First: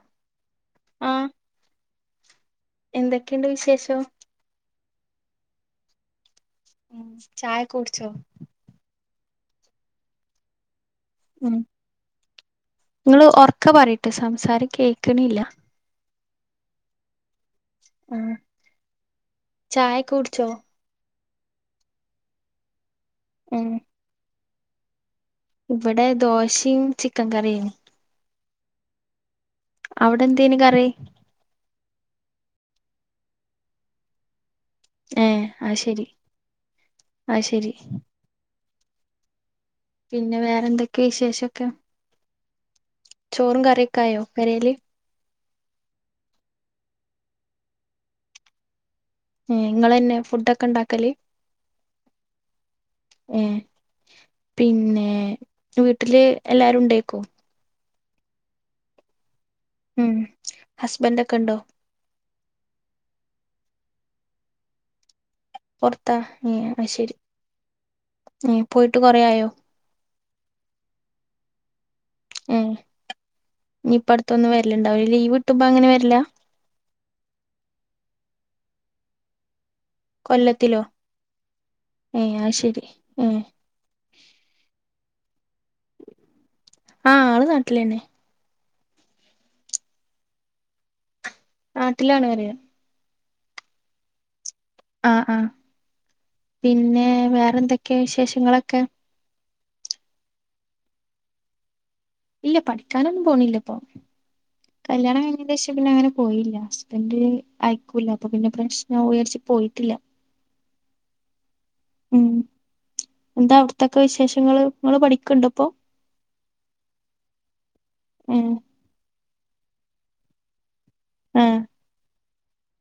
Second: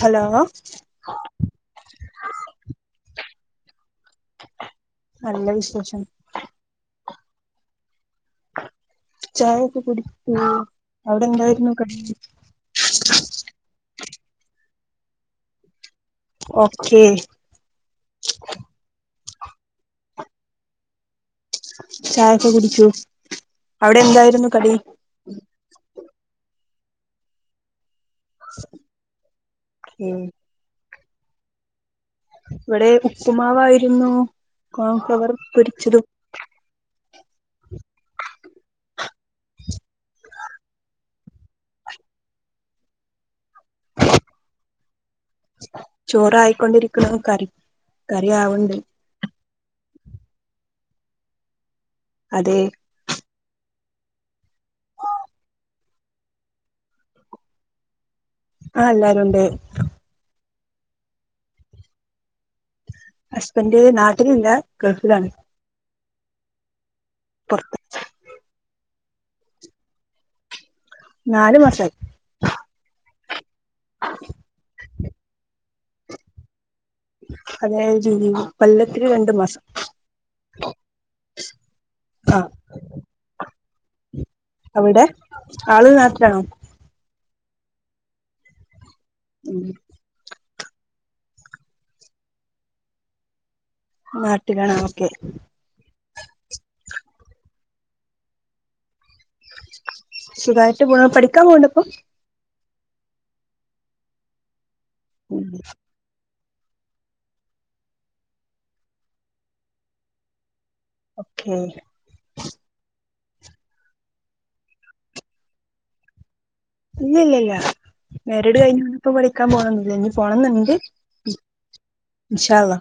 Hello ആഹ് എന്തൊക്കെയുണ്ട് വിശേഷം നല്ല വിശേഷം ചായൊക്കെ കുടിച്ചോ ചായക്ക കുടിക്ക ഉം അവിടെന്തായിരുന്നു കടി മ് സംസാരം കേൾക്കണില്ല ഓകെ ചായ കുടിച്ചോ ചായൊക്കെ കുടിച്ചു ഉം അവിടെ എന്തായിരുന്നു കടി ഇവിടെ ദോശയും ചിക്കൻ കറിയും [unintelligible] ഉം അവിടെ എന്ത എനിക്കറി ഇവിടെ ഉപ്പുമാവായിരുന്നു കവർ ഏഹ് അത് ശരി പൊരിച്ചതും അത് ശരി പിന്നെ വേറെന്തൊക്കെയ വിശേഷൊക്കെ ചോറും കറിയൊക്കെ ആയോ പെരേല് ചോറായിക്കൊണ്ടിരിക്കണ് കറി ആവണ്ട് ഉ നിങ്ങന്നെ ഫുട് ഒക്കെ ഉണ്ടാക്കല് അതെ ഏ പിന്നെ വീട്ടില് എല്ലാരും ഉണ്ടേക്കോ ആഹ അല്ലരുുണ്ട് ഉം ഹസ്ബൻഡ് ഒക്കെ ഉണ്ടോ? ഹസ്ബൻഡ് നാട്ടിലില്ല ഗൾഫിലാണ്. പുറത്താ ങേ അയ്ശരി. പുറത്ത്. പോയിട്ട് കൊറെ ആയോ? നാല് മാസം ആയി. ഉം ഇനിയിപ്പം അടുത്തൊന്നും വരലുണ്ടാവില്ലാ ലീവ് കിട്ടുമ്പോ അങ്ങനെ വരിലാ. അതായത് ജോലി കൊല്ലത്തില് രണ്ട് മാസം. കൊല്ലത്തിലോ ഏ ആ ശരി ഏ. അവിടെ ആള് നാട്ടിലാണോ. ആഹ് ആള് നാട്ടിലന്നെ. ഉം. നാട്ടിലാണ് പറയ്യാ. നാട്ടിലാണ് ഓക്കെ. ആ ആ പിന്നെ വേറെന്തൊക്കെയാ വിശേഷങ്ങളൊക്കെ. സുഖായിട്ട് പോ പഠിക്കാൻ പോവണ്ടോ ഇപ്പൊ. ഇല്ല പഠിക്കാനൊന്നും പോണില്ല ഇപ്പൊ കല്യാണം ഉം കഴിഞ്ഞേന്റേ ശേഷംപിന്നെ അങ്ങനെ. പോയില്ല ഹസ്ബൻഡ് അയക്കൂല അപ്പൊ പിന്നെ പ്രശ്നം ആവൂ വിചാരിച്ച് പോയിട്ടില്ല. ഓക്കേ. ഉം എന്താ അവിടത്തൊക്കെ വിശേഷങ്ങങ്ങള് യിങ്ങള് പഠിക്കുണ്ടോ ഇപ്പോ. ഇല്ല ഇല്ല ഇല്ല ഉം മാരിട് കഴിഞ്ഞ വന്നപ്പോ പഠിക്കാൻ പോണം ഒന്നില്ല ഇനി പോണംന്നുണ്ട്. ആ ഇൻഷാ അള്ളാ.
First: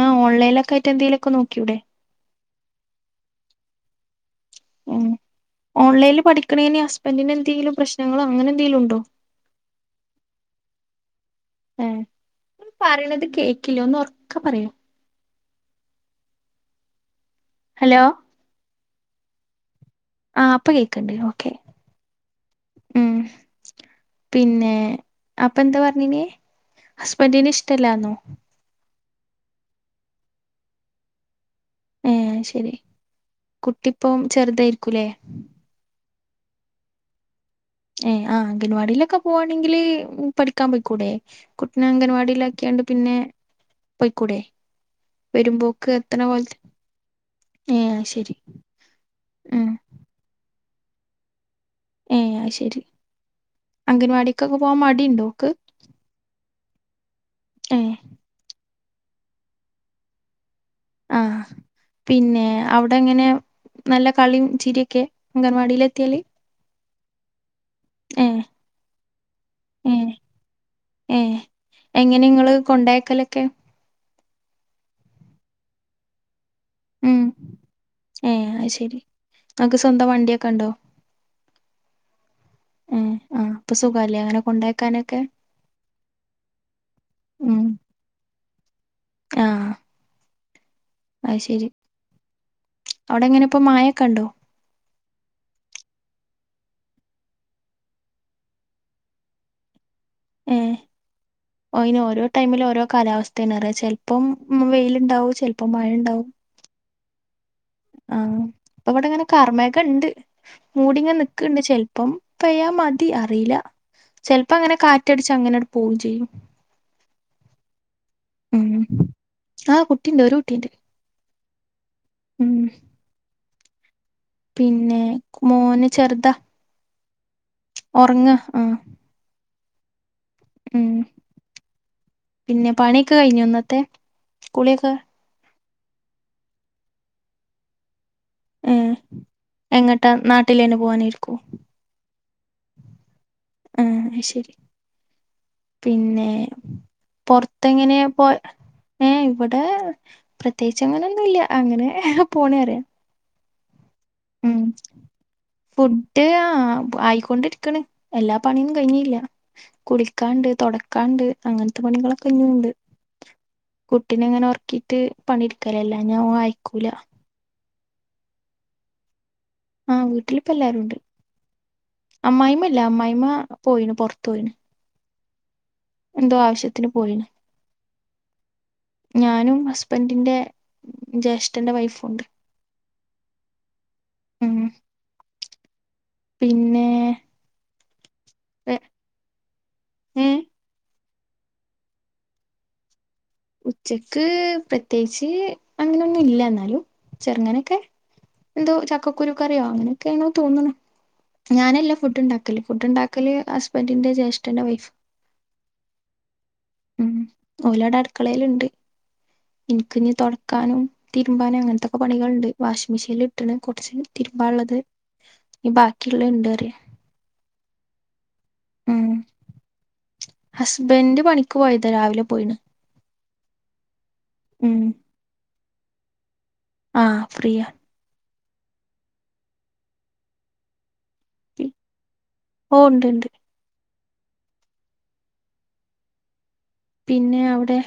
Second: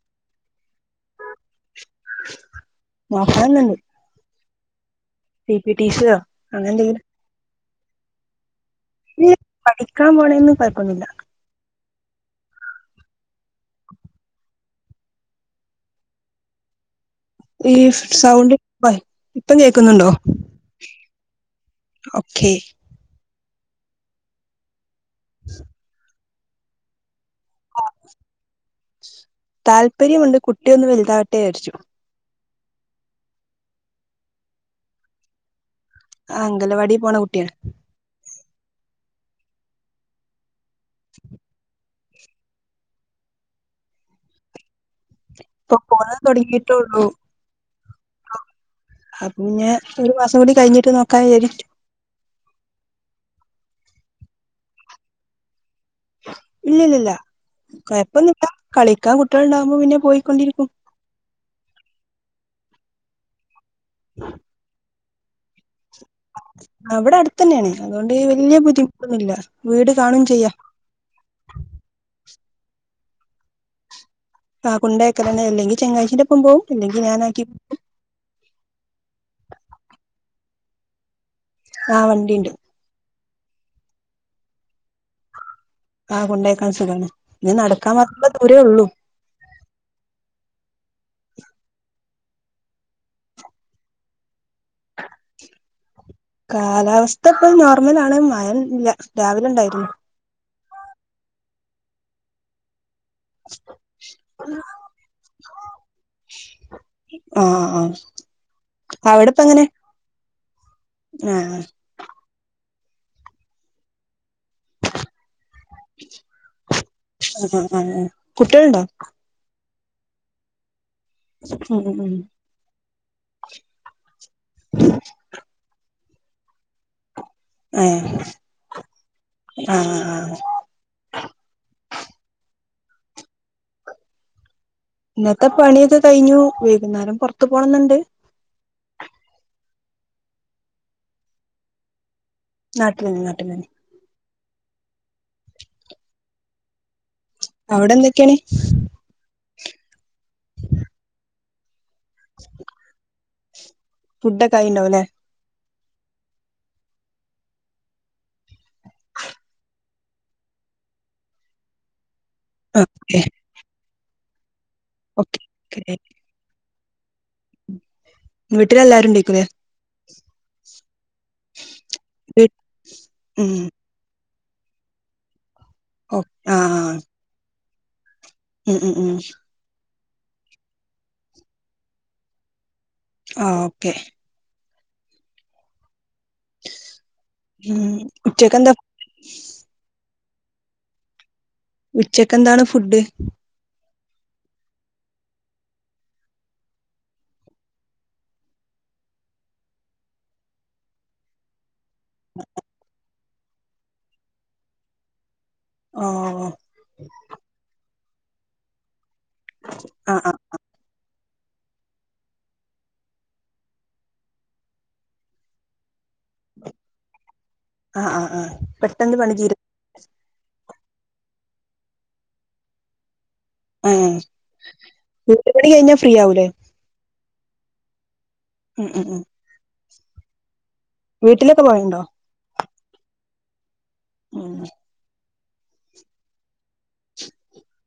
ആ ഓൺലൈനൊക്കെ ആയിട്ട് എന്തേലും ഒക്കെ നോക്കി കൂടെ. നോക്കണന്നുണ്ട്. ഉം ഓൺലൈനിൽ അങ്ങനെ പഠിക്കണേന് എന്തെങ്കിലും ഹസ്ബൻഡിന് എന്തെങ്കിലും പ്രശ്നങ്ങളോ അങ്ങനെ എന്തെ ഇല്ല പഠിക്കാൻ പോണേന് ഒന്നും കുഴപ്പ ഒന്നുല്ല. ഏഹ് നിങ്ങള് പറയണത് കേൾക്കില്ല ഒന്ന് ഉറക്കെ പറയോ. ഈ ഹലോ സൗണ്ട് ഇപ്പളേ ഇപ്പോ കേൾക്ക് ആ ഇപ്പൊ കേൾക്കണ്ട് ഓക്കേ. ഓക്കേ. പിന്നെ അപ്പൊ എന്താ പറഞ്ഞിനേ ഹസ് ബന്റിന് ഇഷ്ട അല്ലാന്നോ. താല്പര്യമുണ്ട് കുട്ടിയൊന്ന് വലുതാവട്ടെ വിചാരിച്ചു. ഏഹ് ശരി കുട്ടിയിപ്പം ചെറുതായിരിക്കൂല്ലേ. ആഹ് അങ്കല്ലവാടി പോണ കുട്ടിയാണ്. ഏഹ് ആ അംഗൻവാടിയിലൊക്കെ പോവാണെങ്കില് പഠിക്കാൻ പോയിക്കൂടെ കുട്ടിനെ അംഗൻ വാടിയിലാക്കിയാണ്ട് പിന്നെ പോയിക്കൂടെ. ഇപ്പൊ വരുമ്പോക്ക് പോണത് എത്രണ പോലത്തെ തുടങ്ങിയിട്ടേള്ളൂ ഏയ് ശരി. അ ഉം പിന്നെ ഒരു മാസം കൂടി കഴിഞ്ഞിട്ട് നോക്കാ വിചാരിച്ചു. ഏയ് അയ്ശെരി അംഗൻവാടിക്കൊക്കെ പോവാൻ മടി ഉണ്ടോ ഓക്ക്. ഇല്ലില്ലില്ല ഏ കൊഴപ്പ ഒന്നില്ലാ കളിക്കാൻ കുട്ടികള് ഉണ്ടാകുമ്പോ പിന്നെ പോയിക്കൊണ്ടിരിക്കും. ആഹ് പിന്നെ അവിടെ എങ്ങനെ നല്ല കളിയും ചിരിയൊക്കെ. അംഗൻവാടിയില് എത്തിയാല്. അവിടെ അടുത്ത് തന്നെയാണ് അതുകൊണ്ട് വല്യ ബുദ്ധിമുട്ടൊന്നുമില്ല വീട് കാണകയും ചെയ്യാം. ഏ എങ്ങനെ കൊണ്ടായക്കലൊക്കെ. ആ കുണ്ടേയ് അക്കാല് തന്നെ അല്ലെങ്കിൽ ചങ്ങായിച്ചിന്റെ ഒപ്പം പോവും. അല്ലെങ്കി ഉം ഞാനാക്കി ഏ അയ്ശെരി നിങ്ങക്ക് സ്വന്തം വണ്ടിയൊക്കെ ഉണ്ടോ? ആഹ് വണ്ടിയുണ്ട്. ആ അപ്പൊ സുഖല്ലേ അങ്ങനെ കൊണ്ടായ്ക്കാനൊക്കെ. ആഹ കൊണ്ടോക്കാൻ സുഖമാണ് നീ നടക്കാൻ മാത്രുള്ള ദൂരേ ഉള്ളു അ ശരി അവിടെ എങ്ങനെ ഇപ്പോൊ മായൊക്കെ ഉണ്ടോ കാലാവസ്ഥ ഇപ്പൊ നോർമൽ ആണ മയംല്ല രാവിലെ ഉണ്ടായിരുന്നു മ് അയ്‌ന് ഓരോ ടൈമില ഓരോ കാലാവസ്ഥോണ് അറിയ ചെിലപ്പം വെയിലുണ്ടാവും ചിലപ്പോം മഴ ഉണ്ടാവും ആ ആ ആഹ അപ്പ ഇവിടെ ഇങ്ങനെ അവിടെപ്പ എങ്ങനെ കർമേക ഇണ്ട് മൂടിങ്ങെ ആ നിക്കണ്ട് ചെിലപ്പം പയാ മതി അറിയില്ല ചിലപ്പോ അങ്ങനെ കാറ്റടിച്ച് അങ്ങനെടു പോയും ചെയ്യും ആ ആ കുട്ടണ്ടാ ആഹ കുട്ടിണ്ട് ഒരു കുട്ടിണ്ട് ഉം ഉ ഉം പിന്നെ മോന് ചെറുതാ ഉറങ്ങ ആഹ ആഹ ആ ഉം പിന്നെ പണിയൊക്കെ കഴിഞ്ഞു ഒന്നത്തെ കുണക്ക ഇന്നത്തെ പണിയൊക്കെ കഴിഞ്ഞു വൈകുന്നേരം പുറത്തു പോണംന്നുണ്ട് ഏ എങ്ങട്ടാ നാട്ടിലേു പോവാനായിരിക്കൂ നാട്ടിലന്നെ നാട്ടിലന്നെ ആഹ് ശരി പിന്നെ അവിടെ പൊറത്തെങ്ങനെയാ പോ എന്തൊക്കെയാണ് ഏ അവിടെ പ്രത്യേകിച്ച് അങ്ങനെൊന്നുംല്ല അങ്ങനെ പോണ അറിയാം ഫുഡ ഒ ക ആയി ഉണ്ടാവല്ലേ ഫുഡ് ആ ആയിക്കൊണ്ടിരിക്കണ് എല്ലാ പണിയൊന്നും കഴിഞ്ഞില്ല കുളിക്കാണ്ട് തുടക്കാണ്ട് അങ്ങനത്തെ പണികളൊക്കെ ക്കേ കുട്ടിന ഇങ്ങനെ ഒർക്കിയിട്ട് പണിടുക്കലല്ലാ ഞാൻ അയക്കൂല വീട്ടിലെല്ലാരും ണ്ടെക്കുലെ ആ വീട്ടിലിപ്പ എല്ലരുണ്ട് വീ അമ്മായി്മല്ല അമ്മായിമ്മ ഉം പോയിത്ത് തോയിന്ന ഓ എന്തോ ആ ആ ആവശ്യത്തിന് പോയിന് ഉം ഉം ഉം ്പന്റിന്റെ ജ്യേഷ്ഠന്റെ വൈഫുണ്ട് ആ ഓക്കെ ഉം പിന്നെ ഉ ചിക്കൻ ത ഉം ഉച്ചക്ക് എന്താണ് ഫുഡ് ഉച്ചക്ക് പ്രത്യേകിച്ച് അങ്ങനെൊന്നും ഇല്ല എന്നാലും ചെറുങ്ങാനൊക്കെ എന്തോ ചക്കക്കുരുക്കറിയോ അങ്ങനെയൊക്കെയ ആണ തോന്നണ ഞാനല്ല ഫുഡ് ഉണ്ടാക്കല് ഫുഡ് ഉണ്ടാക്കല് ഹസ്ബൻഡിന്റെ ജ്യേഷ്ഠന്റെ വൈഫ് ഓ മക്കളയിലുണ്ട് എനിക്ക് നീ ആ ആ തുടക്കാനും തിരുമ്പാന അങ്ങനത്തെൊക്കെ പണികൾുണ്ട് വാഷിംഗ് മെഷീനൽ ഇട്ടണ് കുറച്ച് തിരുമ്പാന ഉുള്ളത് ന ബാക്കിയുള്ള ഇണ്ട്റിയ ആഹ് ആ് ആഹ പെട്ടെന്ന് പണി തീര ഹസ്ബൻഡറ് പണിക്ക് പോയതാ രാവിലെ പോയിണ് ആഹ കട്ടപണ കഴിഞ്ഞാ ഫ്രീ ആവൂലേ ആഹ ഫ്രീ ഉം ഉം ഉം വീട്ടിലൊക്കെ പോയണ്ടോ ഓ ഉണ്ട് ഉണ്ട് ആഹ പിന്നെ അവിടെ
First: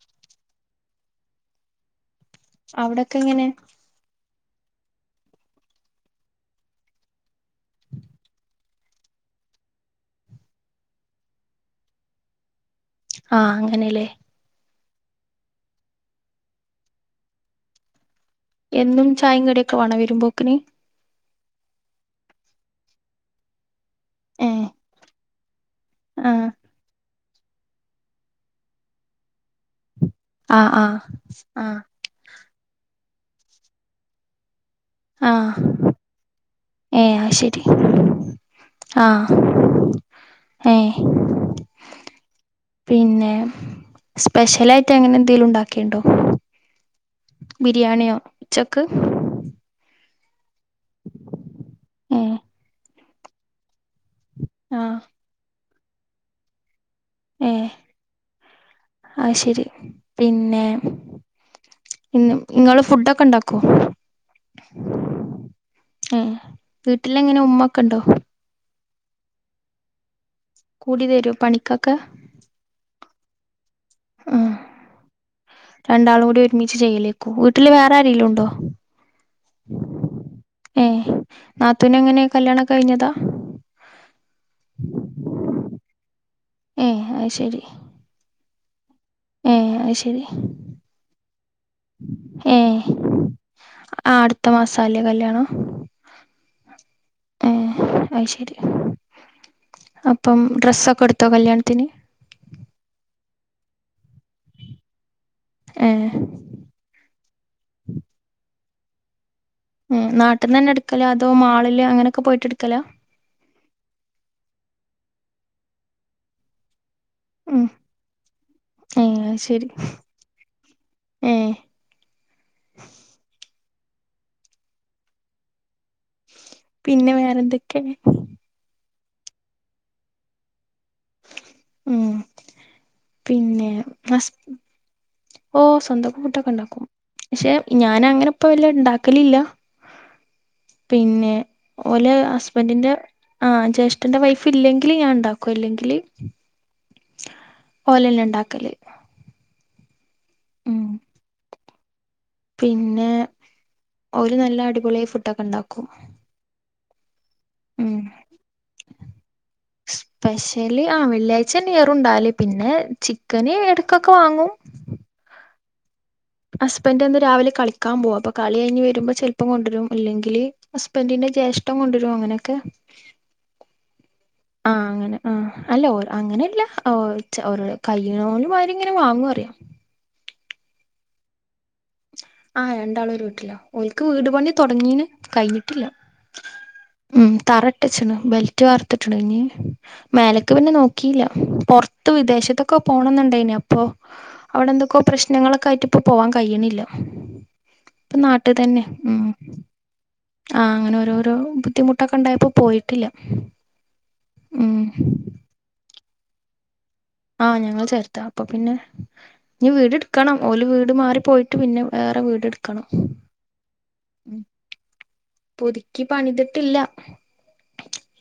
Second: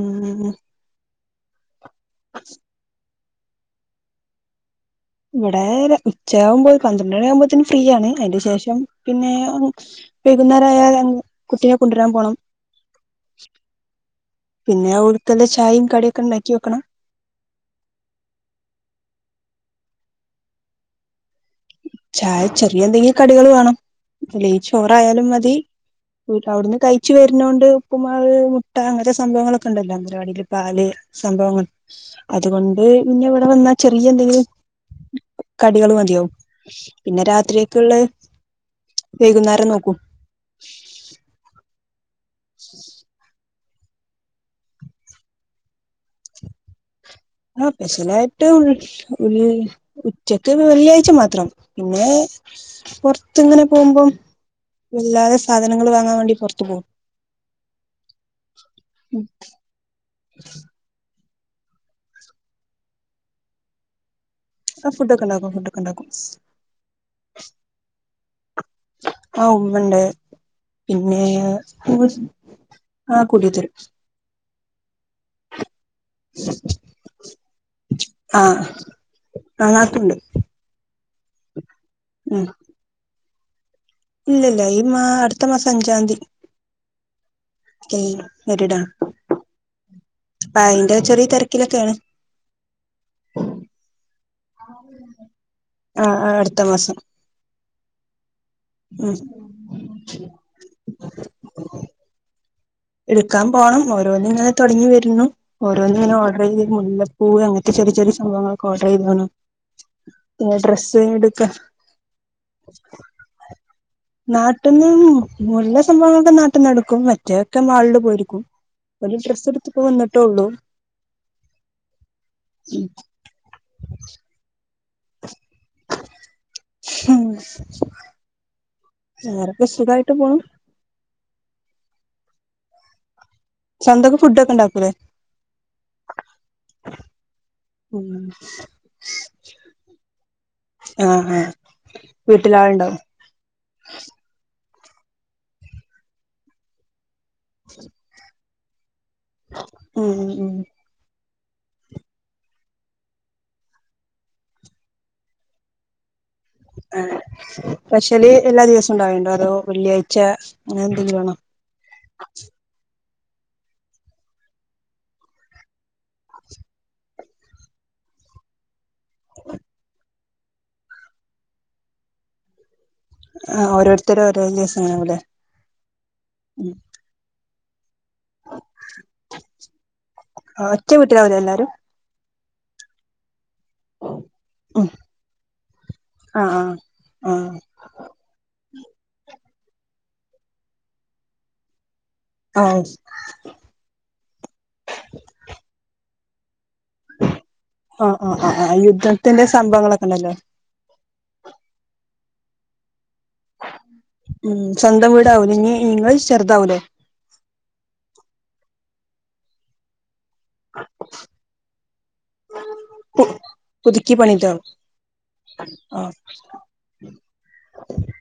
ആഹ അവിടൊക്കെ എങ്ങനെ ഇവിടെ ഉച്ചയാകുമ്പോ പന്ത്രണ്ട് മണി ആകുമ്പോത്തേന് ഫ്രീയണ് അതിന് ശേഷം പിന്നെ പൈകുന്നേരായ കുട്ടിയെ കൊണ്ടുവരാൻ പോണം ആഹ അങ്ങനെല്ലേ പിന്നെ ആ ഉടുത്തെല്ല ചായയും കടിയൊക്കെ ഉണ്ടാക്കി വെക്കണം എന്നും ചായ കടിയൊക്കെ വേണ വരുുംമ്പോക്കിന ചായ ചെറിയ എന്തെങ്കിലും കടികൾ വേണോല്ല ആഹ് ചോറായാലും മതി ആഹ് അവിടുന്ന് തയ്ച്ചു വരുന്നോണ്ട് ഉപ്പുമാള് മുട്ട അങ്ങനത്തെ സംഭവങ്ങളൊക്കെ ഉണ്ടല്ലോ പരിപാടിൽ ആഹ് പാല് സംഭവങ്ങൾ ആഹ് അതുകൊണ്ട് പിന്നെ ഇവിടെ വന്നാ ചെറിയ എന്തെ ആഹ് കടികള് മതിയാവും ഏഹ് പിന്നെ അത് ശരി രാത്രിയൊക്കെയ ഉള്ള വൈകുന്നേരം നോക്കൂ അഹ പിന്നെ സ്പെഷ്യല ആായിട്ട് എങ്ങനെ എന്തെങ്കിലും ഉണ്ടാക്കിുണ്ടോ ആ സ്പെഷ്യലായിട്ട് ഉ ഉ വെള്ളിയാഴ്ച മാത്രം പിന്നെ ഏഹ് പറത്ത്ങ്ങനെ പോകുമ്പം ആഹ് ഇല്ലാതെ സാധനങ്ങൾ വാങ്ങാൻ വേണ്ടി പുറത്ത് പോകും ഏ ആ ശരി പിന്നെ ഇന്ന് നിങ്ങള് ഫുഡ ഒക്കെ ഇണ്ടാക്കോ ആ ഫുഡൊക്കെ ഉണ്ടാക്കും ഫുഡൊക്കെ ഉണ്ടാക്കും ആ വീട്ടില എങ്ങനെ ഉമ്മൊക്കെ ഉണ്ടോ ആ ഉവുണ്ട് കൂടി പിന്നെ തരോ പണിക്കൊക്കെ ഉ ആഹ കുടിയതരു ഉ രണ്ടാളും കൂടി ഒരുമിച്ച് ചെയ്യലേക്കു വീട്ടില് വേറെ ആരെങ്കിലും ഉണ്ടോ കാട്ടുണ്ട് നാത്തവിന എങ്ങനെ കല്യാണം കഴിഞ്ഞതാണ് ഇല്ലല്ല ഈ മാ അടുത്ത മാസ അഞ്ചാന്തി ഏഹ് എ എരിടാ ഉം ശരി ചെറിയ തിരക്കിലൊക്കെയാണ് ഏ ഇ മാസല്ലേ കല്യാണോ ആ അടുത്ത മാസം ഉം അപ്പം ഡ്രസ്സൊക്കെ എടുത്തോ കല്യാണത്തിന് എടുക്കാൻ പോണം ഓരോന്നന്ന് ഇങ്ങനെ തുടങ്ങി വരുന്നു ഓരോന്ന ഏഹ് ഇങ്ങനെ ഓർഡർ ചെയ്ത് മുല്ലപ്പൂ അങ്ങനത്തെ ചെറിയ ചെറിയ സംഭവങ്ങൾ കുറതു വന ഉം നാട്ടിൽന്നന്ന് തന്നെ എടുക്കല അതോ മാളില് അങ്ങനെയൊക്കെ പോയിട്ട് എടുക്കലോ നാട്ടന്ന് മുല്ല സംഭവങ്ങളൊക്കെ നാട്ടന്നടുക്കും പറ്റും ഒറ്റ ഉം മാളില് പോയിരിക്കും ഒരു ഏഹ് അത് ഡ്രസ്സ് ശരി എടുത്തിപ്പോ വന്നിട്ടേ ഉള്ളൂ ഏഹ് ഉം പിന്നെ വേറെന്തൊക്കെ വറെൊക്കെ സുഖായിട്ട് പോണം ഉം പിന്നെ ചന്തക്ക് ഫുഡൊക്കെ ഉണ്ടാക്കൂലേ ഓ സ്വന്തംക്കം കൂട്ടൊക്കെ ഇണ്ടാക്കും പക്ഷെ ഞാൻ ഉം അങ്ങനെ ഇപ്പ വല്ല ഇണ്ടാക്കലില്ല ആ പിന്നെ ആ ഓല ഹസ്ബൻറിിന്റെ വീട്ടിലാളുണ്ടാവും ആ ജ്യേഷ്ഠന്റെ വൈഫ് ഇല്ലെങ്ക ഞാൻ ഉണ്ടാക്കും ഇല്ലെങ്കില് ഓലല്ല ഉണ്ടാക്കല് ഉം ഉ ഉം പിന്നെ ഒരു നല്ല അടിപൊളി ഫുഡൊക്കെ ഇണ്ടാക്കും ആഹ് സ്പെഷ്യല് എല്ലാ ദിവസോം ഇണ്ടാവണ്ടോ അതോ വെള്ളിയാഴ്ച സ്പെഷ്യല് ആ അങ്ങനെന്തെങ്കിലും ആണോ വെള്ളിയാഴ്ച തന്നെയാറുണ്ടാവല് പിന്നെ ചിക്കന് എടക്കൊക്കെ വാങ്ങും ഹസ്ബന്റൊന്ന് രാവിലെ കളിക്കാൻ പോകും. അപ്പൊ കളികഴിഞ്ഞ് വരുമ്പോ ചെലപ്പം കൊണ്ടരും അല്ലെങ്കി ഹസ്ബന്റിന്റെ ജ്യേഷ്ഠൻ കൊണ്ടുവരും. അങ്ങനെയൊക്കെ ആഹ് ഓരോരുത്തര് ഓരോ ആഹ് ദിവസം അങ്ങനെ ആവുല്ലേ ആ അല്ല ഓ അങ്ങനെയല്ല ഉം ഓ ചരടെ കയ്യണോലും ആരിങ്ങനെ വാങ്ങും പറയാ ആ ഒറ്റ വീട്ടിലാ അവരെല്ലാരും ആഹ് രണ്ടാളൊരു വീട്ടിലാ. ഓര്ക്ക് വീട് പണി ഉം തൊടങ്ങീന് കഴിഞ്ഞിട്ടില്ല ആഹ് ഉം ആഹ് തറ ഇട്ടച്ചണ് ബെൽറ്റ് വാർത്തിട്ടിണ്ട്. ഇഞ്ഞ് മേലക്ക് പിന്നെ നോക്കീല്ല. പൊറത് ത്ത് ആഹ് വിദേശത്തൊക്കെ ആഹ് പോണംന്ന്ണ്ടേന്. അപ്പൊ അവിടെ എന്തൊക്കെ പ്രശ്നങ്ങളൊക്കെ ആയിട്ട് ഇപ്പോ പോവാൻ കഴിയണില്ല ഇപ്പ ആഹ് ആഹ് ആഹ് ആഹ് നാട്ട്ത്തന്നെ ഉം. യുദ്ധത്തിന്റെ സംഭവങ്ങളൊക്കെ ഉണ്ടല്ലോ ആ അങ്ങനെ ഓരോരോ ബുദ്ധിമുട്ടൊക്കെ ഇണ്ടായപ്പോ പോയിട്ടില്ല ഉം സ്വന്തം വീടാവൂലെ ഇഞ്ഞി ങ്ങള് ചെറുതാവൂലേ ആ ഞങ്ങള് ചെർതാ അപ്പൊ പിന്നെ ഇഞ്ഞി വീടെട് ക്കണം. ഓല് വീട് മാറി പോയിട്ട് പിന്നെ വേറെ വീട് ഇട്ക്കണം പുതിക്കി പണിതോ പുതുക്കി പണിതിട്ടില്ല.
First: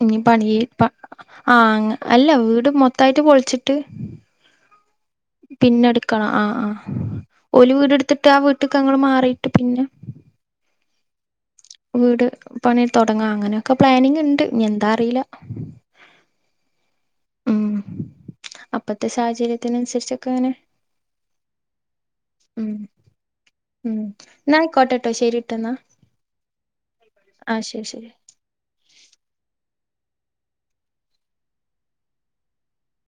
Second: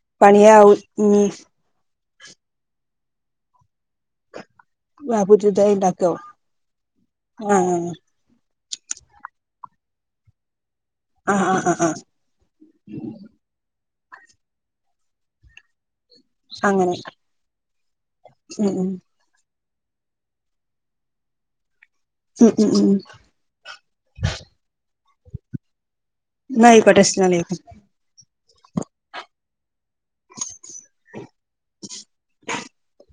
ഇനി പണി പണിയാവും പ ഇനി ആ അല്ല വീട് മൊത്തായിട്ട് പൊളിച്ചിട്ട് ആഹ് പുതിയതായി പിന്നെ ഉണ്ടാക്കാവും എട്ക്കണം. ആ ആ ഓല് ആഹ് വീടെട്ത്ത്ട്ട് ആ വീട്ട്ക്ക് ഞങ്ങള് മാറി ട്ട് പിന്നെ ആഹ് ആഹ് ആഹ് ആഹ് വീട് പണി തൊടങ്ങാ അങ്ങനൊക്കെ പ്ലാനിങ് ണ്ട് ഇഞ്ഞി എന്താ അറീല്ല അങ്ങനെ ഉം ഉം തിനനുസരിച്ചൊക്കെ അങ്ങനെ ഉം ഉം ഇന്നാ അയ്ക്കോട്ടെ ട്ടോ ശെരിട്ടോ ന്നാ ന്നാ അയ്ക്കോട്ടെ അസ്സലാമു അലൈക്കും [inaudible]